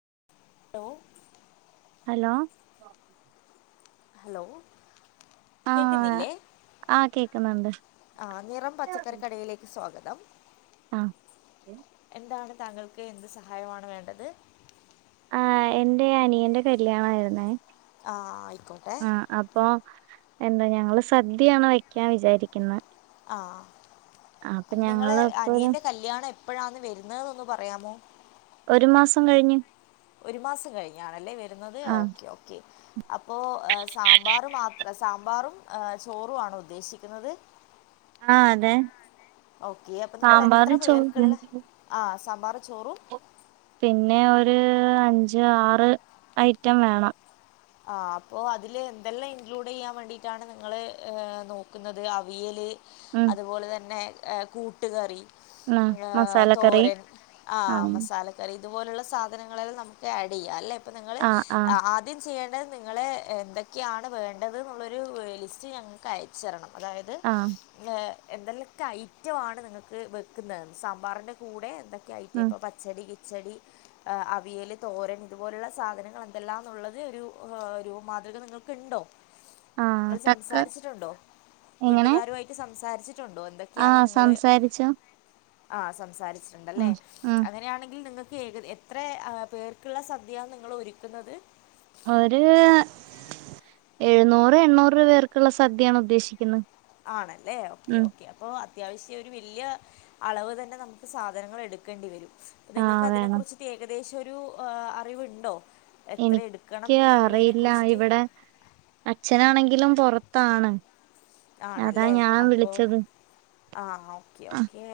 [unintelligible] Hello hello ആഹ് കേക്കുന്നില്ലേ ആഹ് കേക്കുന്നുണ്ട് ആ നിറം പച്ചക്കറികടയിലേക്ക് സ്വാഗ [unintelligible] ആ താങ്കൾക്ക് എന്ത് സഹായമാണ് വേണ്ടത് ആ എന്റെ അനിയന്റെ കല്യാണായിരുന്നേ ആ ആയിക്കോട്ടെ ആഹ് അപ്പൊ എന്താ ഞങ്ങള് സദ്യയാണ് വെക്കാൻ വിചാരിക്കുന്നത് ആ ആ അപ്പൊ ഞങ്ങള് ഇപ്പോരു എപ്പോഴാന്ന് വരുന്നെന്ന് ഒന്ന് പറയാമോ? ഒരു മാസം കഴിഞ്‌ ഒരു മാസം കഴിഞ്ഞാണല്ലേ വര് രുന്നത് ആഹ് ഓക്കെ ഓക്കെ അപ്പോ സാമ്പാറ് മാത്ര സാമ്പാറും ഏ ചോറും ആണോ ഉദ്ദേശിക്കുന്നത് ആ അതെ ഓക്കെ അപ്പോൾ സാമ്പാറും [unintelligible] സാമ്പാറും ചോറും പിന്നെ ഒരു അഞ്ച് ആറ് ഐറ്റം വേണം ആ അപ്പൊ അതില് എന്തെല്ലാം ഇൻക്ലൂഡ് ചെയ്യാൻ വേണ്ടിട്ടാണ് നിങ്ങള് ഏ നോക്കുന്നത് അവിയല് ഉം അതുപോലെ തന്നെ ഏ കൂട്ടുകറി ആഹ് ഏ മസാലക്കറി തോരൻ ആ ആഹ് മസാലക്കറി ഇതുപോലുള്ള സാധനങ്ങളല്ലാം നമുക്ക് ആഡ് ചെയ്യാം അല്ലേ അപ്പം നിങ്ങള് ആഹ് ആഹ് ആദ്യം ചെയ്യേ നിങ്ങള് എന്തൊക്കെയാണ് വേണ്ടതെന്നുള്ളൊരു ലിസ്റ്റ് ഞങ്ങൾക്ക് അയച്ച് തരണം അതായത് ആഹ് ഏ എന്തെലൊക്കെ ഐറ്റമാണ് നിങ്ങൾക്ക് വെക്കുന്നത് സാമ്പാറിൻന്റെ കൂടെ എന്തൊ [unintelligible] ഉം ഇപ്പ പച്ചടി കി ച്ചടി, അവിയൽ, തോരൻ ഇതുപോലുള്ള സാധനങ്ങൾ എന്തെല്ലാെന്നുള്ളത് ഒരു ആ ഒരു മാതൃക നിങ്ങൾക്ക്ണ്ടോ ആഹ് നിങ്ങൾ തക്ക സംസാരിച്ചിട്ടുണ്ടോ വീട്ടുകാരു ആയിട്ട് സം സാരിച്ച് ആ സംസാരിച്ചോ ആ സംസാരി ച്ട്ടുണ്ടല്ലേ ഉം ഉം അങ്ങനെയാണെങ്കിൽ നിങ്ങ എക എത്ര പേർക്കുള്ള സദ്യയാ നിങ്ങളൊരുക്കുന്നത് ഒര് എഴുന്നൂറ് എണ്ണൂറ് പേർക്കുള്ള സദ്യയാണ് ഉദ്ദേശിക്കുന്ന ആണല്ലേ ഓക്കെ ഓക്കെ അപ്പൊ അത്യാവശ്യം ഒരു വല്യ അളവ് തന്നെ നമുക്ക് സാധനങ്ങളെടുക്കേണ്ടി വരും ആഹ് നിങ്ങക്ക് അതിനെ വേണം കുറിച്ച് ഏക ദേശം ഒരു അറിവ്ണ്ടോ എനിക്ക് അറിയില്ല ഇവിടെ അച്ഛനാണെങ്കിലും പൊറ ത്താണ് ആണല്ലേ അപ്പൊ ആ ഓക്കെ ആഹ് ഓക്കേ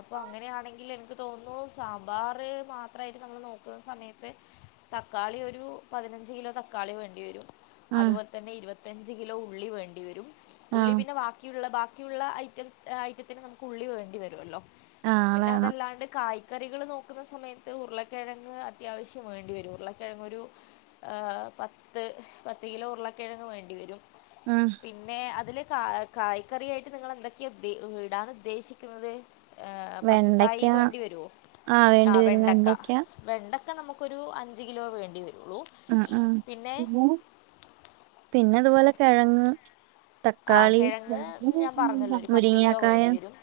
അപ്പൊ അങ്ങനെയാണെങ്കില് എനിക്ക് തോന്നുന്നു സാമ്പാർ മാത്രമായിട്ട് നമ്മൾ നോക്കുന്ന സമയത്ത് തക്കാളി ഒരു പതിനഞ്ച് കിലോ തക്കാളി വേണ്ടി വരും ആഹ് അതുപോലെ തന്നെ ഇരുപ അഞ്ച് കിലോ ഉള്ളി വേണ്ടിവരും ഉള്ളി ആഹ് പിന്നെ ബാക്കിയുള്ള ബാ ക്കിയുള്ള ഐറ്റം ഐറ്റത്തിന് നമുക്ക് ഉള്ളിൽ വേണ്ടിവരോല്ലോ ആഹ് പിന്നെ വേണം അതല്ലാണ്ട് കായ് കറികൾ നോക്കുന്ന സമയത്ത് ഉരുളക്കിഴങ്ങ് അത്യാവശ്യം വേണ്ടിവരും ഉരുളക്കിഴങ്ങൊരു പത്ത് പത്ത് കിലോ ഉരുളക്കിഴങ്ങ് വേണ്ടിവരും ഉം പിന്നെ അതില് കായ് കായ്ക്കറിയായിട്ട് നിങ്ങൾ എന്തൊക്കെ ഉദ്ദേ ഇടാൻ ഉദ്ദേശിക്കുന്നത് ഏ വെണ്ടയ്ക്ക പച്ചക്കായി വേണ്ടി വരോ ആഹ് ആ വേണ്ടി വരും വെണ്ടക്ക വെണ്ടയ്ക്ക വെണ്ട ക്ക നമുക്കൊരു അഞ്ച് കിലോ വേണ്ടിവരും ഉം ഉം പിന്നെത്പോലെ കെഴങ്ങ് ആ കെഴങ്ങ് ഞാൻ പറഞ്ഞല്ലോ ഒരു പത്ത് കിലോ മുരിങ്ങക്കായ വേണ്ടിവരും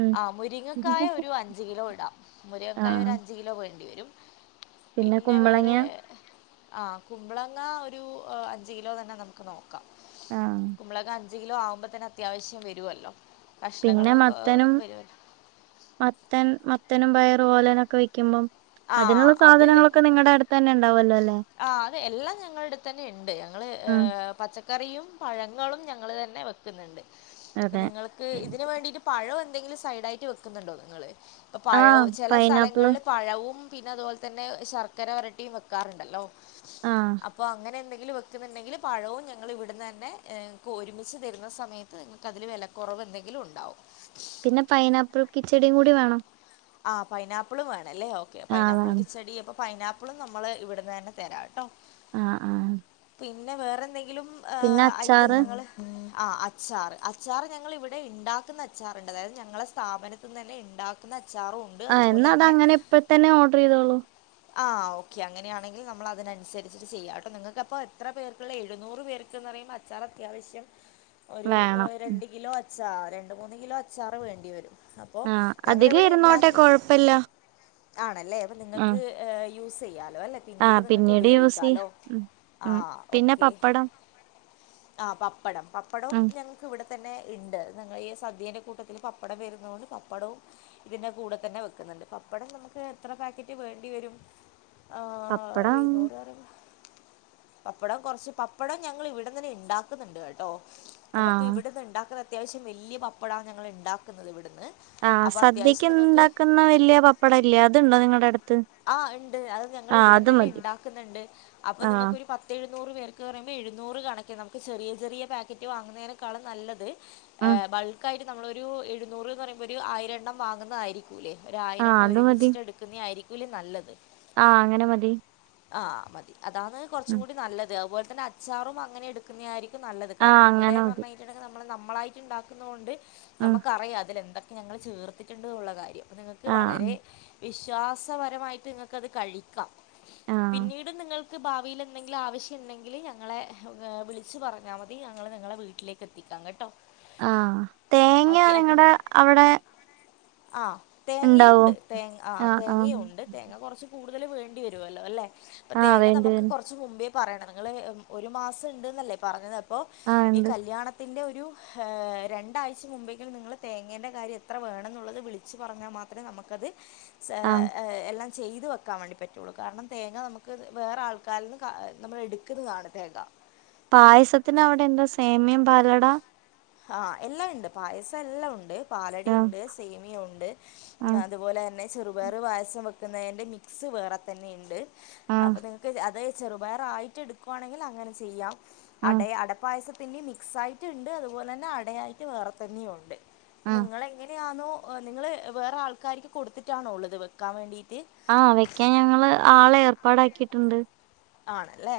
ഉം ആ മുരിങ്ങക്കായ ഒരു അഞ്ച് കിലോ ഇടാം മുരിങ്ങക്കായ ആഹ് ഒരഞ്ച് കിലോ വേണ്ടിവരും പിന്നെ വേറെ ആഹ കുമ്പളങ്ങ ഒരു അഞ്ച് കിലോ തന്നെ നമുക്ക് നോക്കാം ആഹ് കുമ്പളങ്ങ അഞ്ച് കിലോ ആവുമ്പോ തന്നെ അത്യാവശ്യം വരുവല്ലോ പിന്നെ മത്തനും മത്തൻ മ ത്തനും പയറും ഓലനൊക്കെ വെക്ക്യുമ്പം ആഹ അത് തന്നെ ഉണ്ടാവല്ലോ അല്ലേ ആ അത് എല്ലാം ഞങ്ങളടുത്തന്നെ ഉണ്ട് ഞങ്ങള് ഏ ഉം പച്ച ക്കറിയും പഴങ്ങളും ഞങ്ങൾ തന്നെ വെക്കുന്നുണ്ട് അതെ നിങ്ങൾക്ക് ഇതിനന് വേണ്ടിട്ട് പഴ വന്ന എന്തെങ്കിലും സൈഡായിട്ട് വെക്കുന്നുണ്ടോ നിങ്ങങ്ങള് ഇപ്പ ആഹ് പഴവും ചില പൈനാപ്പിളും സ്ഥലങ്ങളിൽ പഴവും പിന്നെ അതുപോലെ തന്നെ ശർക്കര വരട്ടിയും വെക്കാറുണ്ടല്ലോ ആഹ് അപ്പൊ അങ്ങനെ എന്തൊ വെക്കുന്നുണ്ടെങ്കിൽ പഴവും ഞങ്ങൾ ഇവിടുന്ന് തന്നെ ഒരുമിച്ച് തരുന്ന സമയത്ത് നിങ്ങൾക്ക് അതില് വിലക്കുറവ് എന്തെങ്കിലും ഉണ്ടാവും പിന്നെ പൈനാപ്പിൾ കിച്ചെടിയും കൂടി വേണോ ആ പൈനാപ്പിളുംവേണ അല്ലേ ഓക്കെ ആഹ് പൈനപ്പിൾ വേണം കിച്ചെടി അപ്പം പൈനാപ്പിളും നമ്മള് ഇവിടുന്ന് തന്നെ തരാം കേട്ടോ ആഹ് ആഹ് പിന്നെ വേറെ എന്തെങ്കിലും ഉം പിന്നെ ഐറ്റം അച്ചാറ് നിങ്ങള് ആ അച്ചാറ് അച്ചാറ് ഞങ്ങള് ഇവിടെ ഉണ്ടാക്കുന്ന അച്ചാറുണ്ട് അതായത് ഞങ്ങളുടെ സ്ഥാപനത്തിൽ നിന്ന് തന്നെ ഉണ്ടാക്കുന്ന അച്ചാറും ഉണ്ട് ആ അതുപോലെ എന്നാ അത് തന്നെ അങ്ങനെ ഇപ്പഴത്തന്നെ ഓർഡർ ചെയ്തോളൂ ആഹ് ഓക്കെ അങ്ങനെയണെങ്കിൽ നമ്മൾ അതിനനുസരിച്ചിട്ട് ചെയ്യാം കേട്ടോ നിങ്ങൾക്ക്പ്പൊ എത്ര പേർക്കുള്ള എഴുന്നൂറ് പേർക്ക്ന്ന് പറയുമ്പോ അച്ചാർ അത്യാവശ്യം ഒരു വേണം രണ്ടു കിലോ അച്ച ച്ചാ രണ്ട് മൂന്ന് കിലോ അച്ചാറ് വേണ്ടിവരും അപ്പോ ഞങ്ങള് ഇവിടെ ഇൻ ന്നോട്ടെ കുഴപ്പില്ല അല്ല അപ്പം നിങ്ങൾക് ആഹ് യൂസ് ചെയ്യാ ട്ടുമല്ലേ പിന്നീട് ആഹ് നിങ്ങക്ക് യൂസ് ചെയ്യാം ഉപയോഗിക്കാലോ ഉം ഉം ആഹ് പിന്നെ ഓക്കെ പപ്പടം ആം പപ്പടം പപ്പടവും ഉം ഞങ്ങൾക്ക് ഇവിടു തന്നെ ഉണ്ട് ഞങ്ങൾ ഈ സദ്യന്റെ കൂട്ടത്തിൽ പപ്പടം വരുന്നൊണ്ട് പപ്പടവും ഇതിന്റെ കൂടെ തന്നെ വെക്കുന്നുണ്ട് അപ്പടം നമുക്ക് എത്ര പാക്കറ്റ് വേണ്ടിവരും പപ്പടം പപ്പടം കൊറച്ച് പപ്പടം ഞങ്ങൾ ഇവിടെ തന്നെ ഉണ്ടാക്കുന്നുണ്ട് കേട്ടോ നമുക്ക് ആഹ് ഇവിടന്ന് ഉണ്ടാക്ക അത്യാവശ്യം വലിയ പപ്പടാണ് ഞങ്ങൾ ഉണ്ടാക്കുന്നത് ഇവിടെ ആഹ് സദ്യക്ക് നിങ്ങക്ക് ഉണ്ടാക്കുന്ന വലിയ പപ്പടം ഇല്ലേ അതുണ്ടോ നിങ്ങടെ അടുത്ത് ആ ഇണ്ട് അത് ആഹ് അത് ഞങ്ങളിവിടന്നെന്നെ മതി ഇണ്ടാക്ക് ന്ന്ണ്ട് അപ്പം ആഹ് നിങ്ങക്ക് ഒരു പത്തഴ് ഴുന്നൂറ് പേർക്ക് പറയുമ്പോ എഴുന്നൂറ് കണക്ക് നമുക്ക് ചെറിയ ചെറിയ പാക്കറ്റ് വാങ്ങുന്നതിനേക്കാളും നല്ലത് ഏ ഉം ബൾക്കായിട്ട് നമ്മളൊരു എഴുന്നൂറ് പറയുമ്പൊരു ആയിരണ്ണം വാങ്ങുന്നതായിരി ക്കൂലെ ആഹ് ഒരായിരെണ്ണം ഒരുമിച്ച്ട്ട് എടുക്കുന്നയായി രിക്കൂലേ നല്ലത് ആ അങ്ങനെ മതി ആ മതി അതാണ് കുറച്ചും ഉം കൂടി നല്ലത് അത്പോൽ ലെ അച്ചാറും അങ്ങനെ എടുക്കുന്നയാരി ക്കും നല്ലത് ആഹ് കാര്ണം ഇവിടെ അങ്ങനെ ന്ന് മതി പർഞ്ഞ് കയിഞ്ഞ്ട്ട്ണ്ട നമ്മള് നമ്മളായിട്ട് ഉണ്ടാക്കുന്നുകൊണ്ട് ഉം നമുക്കറിയാം അതിലെന്ത ക്കെ ഞങ്ങള് ചേർ ത്തിട്ട്ണ്ട്ന്ന് ഉള്ള കാര്യം നിങ്ങക്ക് ആഹ് വളരെ വിശ്വാസപരമായിട്ട് നിങ്ങക്കത് കഴിക്കാം ആഹ് പിന്നീട് നിങ്ങൾ ക്ക് ഭാവിയിൽ എന്തെങ്കിലും ആവശ്യംണ്ടെങ്കിൽ ഞങ്ങളെ വിളിച്ച് പറഞ്ഞാ മതി ഞങ്ങൾ നിങ്ങളെ വീട്ടിലേക്ക് എത്തിക്കാം കെട്ടോ ആ തേങ്ങ നിങ്ങടെ അവിടെ ആ തേങ്ങയും ഇണ്ടാവോ ഉണ്ട് തേ ആ ആഹ് ആഹ് തേങ്ങയും ഉണ്ട് തേങ്ങ കൊറച്ച് കൂ കടുതൽ വേണ്ടി വരുവല്ലോ അല്ലെ ഇപ്പൊ ആഹ് തേങ്ങ വേണ്ടി നമുക്ക് വരും കൊറ്ച്ച് മുമ്പേ പറയണം നിങ്ങള് ഒരു മാസം ഇണ്ട്ന്നല്ലേ പറഞ്ഞത് പ്പോ ആഹ് ഈ ഇണ്ട് കല്ല്യാണ ത്തിൻ്റെ ഒരു രണ്ടാഴ്ച മുമ്പെങ്കിലും നിങ്ങൾ തേങ്ങേൻ്റെ കാര്യം എത്ര വേണം ന്നുള്ളത് വിളിച്ച് പറഞ്ഞാൽ മാത്രേ നമുക്കത് സാ ആഹ് ഏ എല്ലാം ചെയ്തു വെക്കാൻ വേണ്ടി പറ്റുള്ളു കാരണം തേങ്ങ നമുക്ക് വേറെ ആൾക്കാരിൽ നിന്ന് ക നമ്മൾ എടുക്കുന്നതാണ് തേങ്ങ പായസത്തിന് അവിടെ എന്താ സേമ്യം പാലട ആ എല്ലാം ഇണ്ട് പായസം എല്ലാം ഉണ്ട് ആഹ് പാലടിണ്ട് സേമിയ ഉണ്ട് ആഹ് അതുപോലെ ന്നെ ചെറുപയറ് പായസം വെക്കുന്നതിൻ്റെ മിക്സ് വേറെ തന്നെ ഇണ്ട് ആഹ് അപ്പൊ നിങ്ങക്ക് അത ചെറുപയറായിറ്റ് എടുക്കുയാണെങ്കിൽ അങ്ങനെ ചെയ്യാം ആഹ് അടെ അടപ്പായസത് പിന്നെ മിക്സായിട്ട്ണ്ട് പോലെന്നെ അടയായിട്ട് വേറെ തന്നെയുണ്ട് ആഹ് നിങ്ങള് എങ്ങനെയാ ന്നൂ എ നിങ്ങള് വേറെ ആൾക്കാരിക്ക് കൊടുത്തിട്ടാണോ ഉള്ളത് വെക്കാൻ വേണ്ടീ ആഹ് വെക്കാൻ ഞങ്ങള് ആളെ ഏർപ്പാടാക്കിട്ട്ണ്ട് ആണെല്ലെ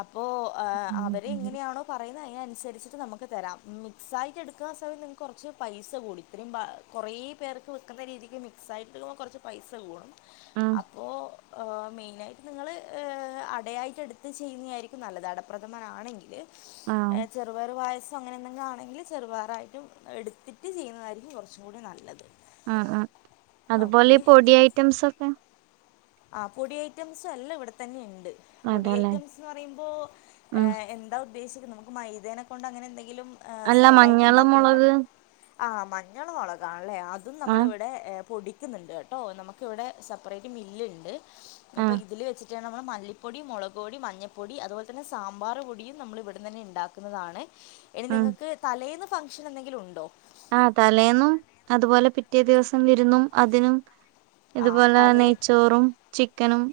അപ്പോ എഹ് അവരിങ്ങിനെയാണോ പറയു ന്നെ യൻസര്ചിട്ട് നമ്മുക്ക് തരാം ഉം ക് സായിറ്റെട്ക്ക സെ നിങ്ങക്‌ കൊർച് പൈസ കൂടി രിമ്പ കുറേ പേർക് വിക്കുന്ന രീതിക്ക് മിക്‌സായിട്ട് ഓ പൈസ കൂടും ആഹ് അപ്പോ ഓ മെയ്നായിട്ട് നിങ്ങള് ഹ് അടയായിട്ട് എടുത്ത് ചെയ്യുന്നെയായിരിക്കും നല്ലത് അടപ്രഥമനാണെങ്കില് ആഹ് എഹ് ചെറുപയറ് പായസ് ത് അങ്ങനെന്തെങ്കി ആണെങ്കില് ചേറുപാറായിട്ടും എടുത്തിട്ട് ചെയ്യുന്നതായിരിക്കും കൊർച് കൂടെ നല്ലത് ആഹ് ആഹ് അത്പോലെ പൊടി ഐറ്റംസൊക്കെ അഹ് പൊടി ഐറ്റംസ് എല്ലം ഇവിടെ തെന്നെയ്ണ്ട് പൊടി അതെല്ലേ ഐറ്റംസ് അറിയുമ്പോ ഏ ഉം എന്താ പീസിഡ് നമുക്ക് മൈദേനെകൊണ്ട് അങ്ങനെന്തെ ങ്കിലും ഏ അല്ല സൈഡായിട്ട് മഞ്ഞള് ഇണ്ടാക്കുന്നുണ്ടോ? മുളക് ആഹ് മഞ്ഞള് മൊളകാ ള്ളെ അതും നമ്മള് ആഹ് വിടെ എ പൊടി ക്ന്ന്ണ്ട് ഏട്ടൊ നമ്മക് വെടെ സപ്പറേറ്റ് മില്ല് ണ്ട് അപ്പ ആഹ് ഇതില് വെച്ചി റ്റാണ് നമ്മളെ മല്ലിപൊടിം മൊളൊകോടിം മഞ്ഞപ്പൊടി അതുപോൽത്തന്നെ സാമ്പാറ് പൊടിയും നമ്മള് ഇവട്ന്നെന്നെ ഇണ്ടാകുന്നതാണ് എനി നിങ്ങക്‌ തലേന്ന് ഫ് ഫങ്ഷനെന്തെങ്കിലുണ്ടോ? ആ തലേന്നും അത് പോലെ പിറ്റേദിവസം വിരുന്നും അതിനും ആ ഇത്പോലേ തലേ നെയ്‌ച്ചോറും ചിക്കനും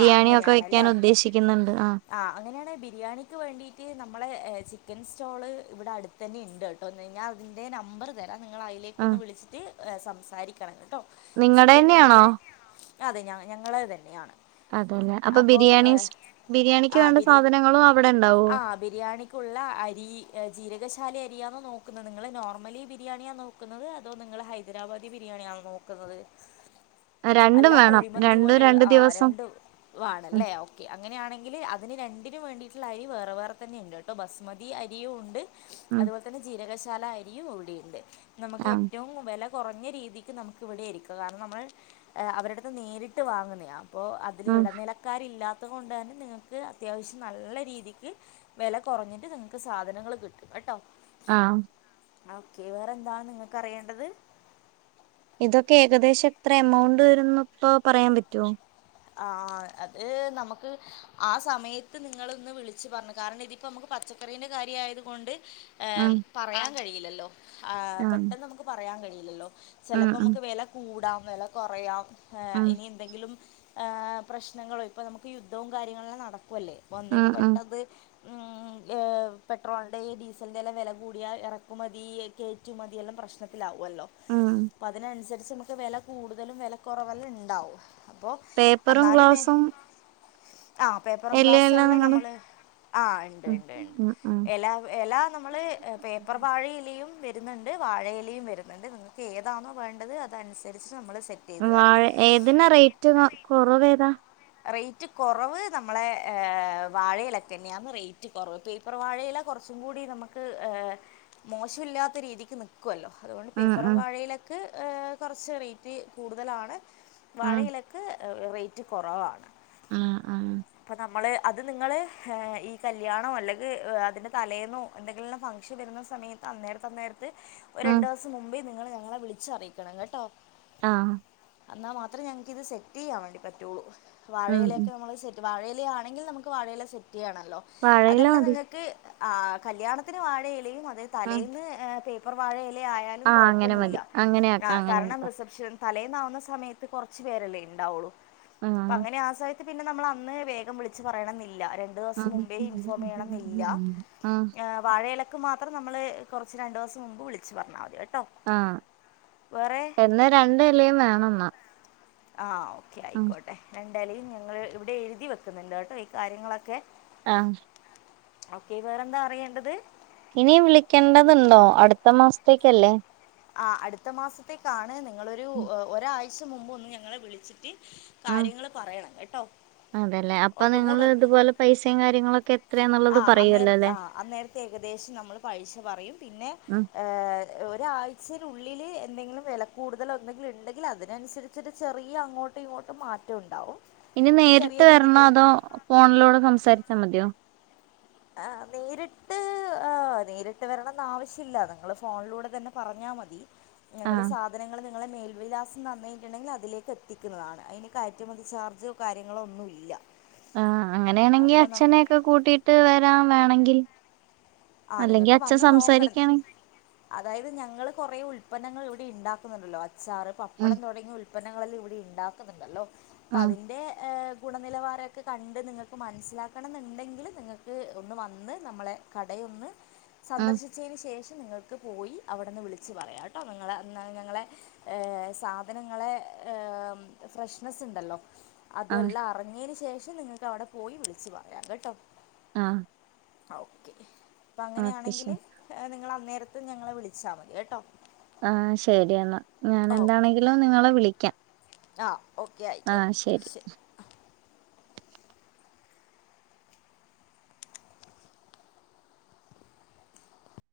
ആ ഒക്കെ വെക്കാൻ അങ്ങനെയാണെല്ലേ ഉദ്ദേശിക്കുന്നുണ്ട് ആഹ് ആ അങ്ങനെയാണേ ബിരിയാണിക് വേണ്ടീട്ട് നമ്മളെ എ ചിക്കൻ സ്റ്റോള് ഇവ്ടെ അട്തെന്നിണ്ട്ട്ടൊ ന്നെ ഞാ തിന്റെ നമ്പറ് ത ഞാൻ നിങ്ങളെ അയിലേക്കൊന്നു ആഹ് വിളിച്ചിട്ട് എ സംസാരിക്കണം കെട്ടൊ നിങ്ങടെ സിക്കൻ തന്നെയാണോ നിങ്ങളെ അതെ ഞ ഞങ്ങളേതെന്നെയാണ് അതല്ലേ അപ്പൊ അപ്പോ ബിരിയാണി സ്- ബിരിയാണിക്ക് വേണ്ട സാധനങ്ങളും അവിടെ ഉണ്ടാവോ ആ ബിരിയാണിക്കുള്ള അരി ജീരകഷാല അരിയാന്ന് നോ ന്നത് നിങ്ങള് നോർമലി ബിരിയാണിയാ നോക്ക്ന്നത് അതോ നിങ്ങൾ ഹൈദരാബാദി ബിരിയാണിയാണോ നോക്ക്ന്നത് രണ്ടും വേണം രണ്ടും രണ്ടു ദിവ രണ്ടും വാണല്ലേ ഓക്കെ അങ്ങനെയാണെങ്കില് അത് തിന് രണ്ടിനും വേണ്ടീട്ട്ള്ള അരി വേറെ വേറെ തന്നെ ണ്ട്ട്ടോ ബസ്മതി അരിയൂണ്ട് ഉം അതുപോലെ തന്നെ ജീരകശ ശാല അരിയും ഇവിടെയുണ്ട് നമ്മക്ക് ആഹ് ഏറ്റവും വെല കൊറഞ്ഞ രീതിക്ക് നമുക്ക് ഇവിടെ എരിക്കാ കാരണം നമ്മൾ അവരട്ത്ത്ന്ന് നേരിട്ട് വാങ്ങുന്നേയാ അപ്പോ അതില് ഉം ഇടനിലക്കാരില്ലാ അതുകൊണ്ട് തന്നെ നിങ്ങക്ക് അത്യാവശ്യം നല്ല രീതിക്ക് വെല കൊറഞ്ഞിട്ട് നിങ്ങക്ക് സാധനങ്ങൾ കിട്ടും കെട്ടോ ആം ഓക്കെ വേറെ എന്താണ് നിങ്ങക്ക് അറിയേണ്ടത് ഇതൊക്കെ ഏകദേശം എത്ര എമൗണ്ട് വരുന്ന്പ്പോ പറയാം പറ്റോ ആ ആ അത് നമ്മക്ക് ആ സമയത്ത് നിങ്ങളൊന്ന് വിളിച്ച് പറഞ്ഞു കാരണം ഇതിപ്പോ നമ്മക്ക് പച്ചക്കറീന്റെ കാര്യായത് കൊണ്ട് ഏ ഉം പറയാൻ കഴിയില്ലല്ലോ ആ ആഹ് പെട്ടെന്ന് നമ്ക്ക് പറയാൻ കഴി ല്ലല്ലോ ഉം ചെലപ്പോ ഉം മ്മക്ക് വെല കൂടാം വെല കൊറയാം ഹേ ഉം ഇനി എന്തെങ്കിലും ഹേ പ്രശ്നങ്ങളേയ് ഇപ്പ നമ്മക്ക് യുദ്ധവും കാര്യങ്ങളെക്കെ നട ക്കുവല്ലേ ഉം പ്പന്നേക്ക് ഉം പെട്ടെന്ന് ഉം ഏ പെട്രോളിൻ്റെ ഡീസലിൻ്റെ എല്ലാം വെല കൂടിയാ ഇറക്കുമതി കയറ്റുമതിയെല്ലാം പ്രശ്നത്തിലാവും വുല്ലോ ഉം പ്പതിനനുസരി ച്ച് നമ്മക്ക് വെല കൂടുതലും വെല കൊറവെല്ലണ്ടാവും അപ്പോ പേപ്പറും ഗ്ലാസും ആ പേപ്പറും ഗ്ലാസും എല്ലാം നമ്മള് ആ ണ്ട് ഉം ണ്ട് ണ്ട് ഉം ഉം എല എലാ നമ്മള് പേപ്പർ വാഴയിലയും വര്ന്നുണ്ട് വാഴയിലയും വര്ന്നുണ്ട് നിങ്ങക്ക് ഏതാണോ വേണ്ടത് അതനുസരിച്ച് നമ്മള് വാഴ ഏതിനാ റേറ്റ് നോ കൊറവേതാ റേയ്റ്റ് കാെറവ് നമ്മളെ ഏ വാഴയിലക്കെന്നാന്ന് റേയ്റ്റ് കൊറവ് പേപ്പർ വാഴയില കൊറച്ചും കൂടി നമ്ക്ക് ഏ മോശല്ലാത്ത രീതിക്ക് നിൽക്കുവല്ലോ അതുകൊണ്ട് ഉം പേപ്പർ ഉം വാഴയിലക്ക് ഹേ കൊറച്ച് റേറ്റ് കൂടുതലാണ് ഉം വാഴയിലക്ക് വെയിറ്റ് കൊറവാ ഉം ഉം ഇപ്പൊ നമ്മള് അത് നിങ്ങള് ഈ കല്യാണോ അല്ലെങ്കിൽ അതിൻ്റെ തലേന്നോ എന്തെങ്കിലും ഫംഗ്ഷൻ വരുന്ന സമയത്ത് അന്നേരം തന്നെ ഒരു ഉം രണ്ടു ദിവസം മുമ്പ് നിങ്ങള് ഞങ്ങളെ വിളിച്ച അറിയിക്കണം കേട്ടോ ആഹ എന്നാ മാത്രേ ഇത് സെറ്റ് ചെയ്യാൻ വേണ്ടിപ്പം റ്റളൂ ഉം ഉം വാഴയിലേക്കെ നമ്മള് ശരി വാഴയിലാണെങ്കിൽ നമുക്ക് വാഴയിലെ ആണല്ലോ വാഴയില അതെല്ലാം മതി നിങ്ങൾക്ക് ആ കല്യാണത്തിന് വാഴെയിലയും അ ഉം തലേന്ന് ഒരു വാഴ ലയായാലും ആഹ് അങ്ങനെ മതി കൊഴപ്പൊന്നല്ലെ അങ്ങനെ കാ ആക്കാം അങ്ങനെ കാരണം ആക്കാം റിസപ്ഷ തലേന്നാവുന്ന സമയത്ത് കുറച്ചു പേരല്ലേ ഉണ്ടാവുള്ളൂ അപ്പൊ ആഹ് അങ്ങനെ ആ സാ പിന്നെ നമ്മള് അന്ന് വേഗം വിളിച്ച് പറയണമെന്നില്ല രണ്ട് ദിവസം ആഹ് മുമ്പേ ഇൻ ഫോം ചെയ്യണ ന്നില്ല ആഹ് വാഴയിലക്ക് മാത്ര പ്പം നമ്മള് കുറച്ച് രണ്ട് ദിവസം മുമ്പ് വിളിച്ച് പറഞ്ഞാൽ മതി കേട്ടോ ആഹ് വേറെ എന്നാ രണ്ടല്ലയും വേണം ന്ന ആഹ് ക്കെ ആയിക്കോട്ടെ ഇലും ഞങ്ങള് ഇവിടെ എഴുതി വെക്കുന്നുണ്ട് കേട്ടോ ഈ കാര്യങ്ങളൊക്കെ ആഹ് ക്കെ വേറെന്താ അറിയേണ്ടത് ഇനി വിളിക്കേണ്ടതുണ്ടോ അടുത്ത മാസത്തേക്കല്ലേ ആ അടുത്ത മാസത്തേക്കാണ് നിങ്ങളൊരു ഒരാഴ്ച റച്ച് മുമ്പ് ഒന്ന് ഞങ്ങളെ വിളിച്ചിട്ട് ഉം കാര്യങ്ങൾ പറയണം കേട്ടോ അതല്ലേ അപ്പൊ നിങ്ങൾ ഇതുപോലെ പൈസയും കാര്യങ്ങളൊക്കെ എത്രയാന്നുള്ളത് ആ് പറയുവല്ലോ അന്നേരത്തെ അല്ലേ ആ് അന്നേരത്തെ ഏകദേശം നമ്മള് പൈസ. പറയും പിന്നെ ഉം ഏ ഒരാഴ്ച മച്ചന് ഉള്ളിൽ എന്തെങ്കിലും വില കൂടുതലോ എന്തെങ്കിലും ഉണ്ടെങ്കിൽ അതിനനുസരിച്ചൊരു ചെറിയ അങ്ങോട്ടും ഇങ്ങോട്ടും മാറ്റം ഉണ്ടാാവും ഇനി നേരിട്ട് വരണം അതോ ഫോണിലോട് സംസാരിച്ചാൽ മതിയോ ആ നേരിട്ട് ആ നേരിട്ട് വരണംന്ന് ആാവശ്യ ഇില്ല നിങ്ങള്ൾ ഫോണിലൂടെ തന്നെ പറഞ്ഞാ മതി. ഞങ്ങള് ആഹ് സാധനങ്ങൾ നിങ്ങളെ മേൽവിലാസം തന്നിട്ടുണ്ടെങ്കിൽ അതിലേക്ക് എത്തിക്കുന്നതാണ് അതിന് കയറ്റുമതി ചാർജോ കാര്യങ്ങളോ ഒന്നും ഇല്ല ആ അങ്ങനെയാണെങ്കിൽ അച്ഛനെൊക്കെ കൂട്ടിയിട്ട് വ വേണെങ്കിൽ ആഹ അല്ലെങ്കി നിങ്ങൾക്ക് അച്ഛൻ വന്ന് നോക്കണം സംസാരിക്കാണെ അതായത് ഞങ്ങൾ കൊറെ ഉൽപന്നങ്ങൾ ഇവിടെ ഉണ്ടാക്ക [unintelligible] ചാറ്, ഉം പപ്പടം തുടങ്ങി ഉൽ ഉൽപ്പന്നങ്ങളെല്ലാം ഇവിടെ ഉണ്ടാക്കുന്നുണ്ടല്ലോ. അപ്പൊ ഉം അതിന്റെ ഗുണനിലവാരൊക്കെ കണ്ട് നിങ്ങൾക്ക് മനസ്സിലാക്കണം ന്ന്ണ്ടെങ്കിൽ നിങ്ങൾക്ക് ഒന്ന് വന്ന് നമ്മളെ ക അയ് ഒന്ന് ഉം സന്ദർശിച്ചതിന് ശേഷം നിങ്ങൾക്ക് പോയി അവിടെന്ന് വിളിച്ച് പറയാം കേട്ടോ നിങ്ങള അന്നരം ഞങ്ങളെ സാധനങ്ങളെ ഫ്രഷ്നെസ് ഉണ്ടല്ലോ അത് ആഹ് എല്ലാം അറിഞ്ഞതിന് ശേഷം പക്ഷെ നിങ്ങൾക്ക് അവിടെ പോയി വിളിച്ചു പറയാം കേട്ടോ. ങആഹ് ആ ഓക്കെ അപ്പൊ അങ്ങനെയാണെങ്കിൽ ശരി നിങ്ങളാ നേരത്തെ ഞങ്ങളെ വിളിച്ചാൽ മതി കേട്ടോ ആ ശരിയന്നാ ഞാൻ എന്താണെങ്കിലും നിങ്ങളെ വിളിക്കാം. ആഹ് ഓക്കെ ആയിക്കോട്ടെ ശരി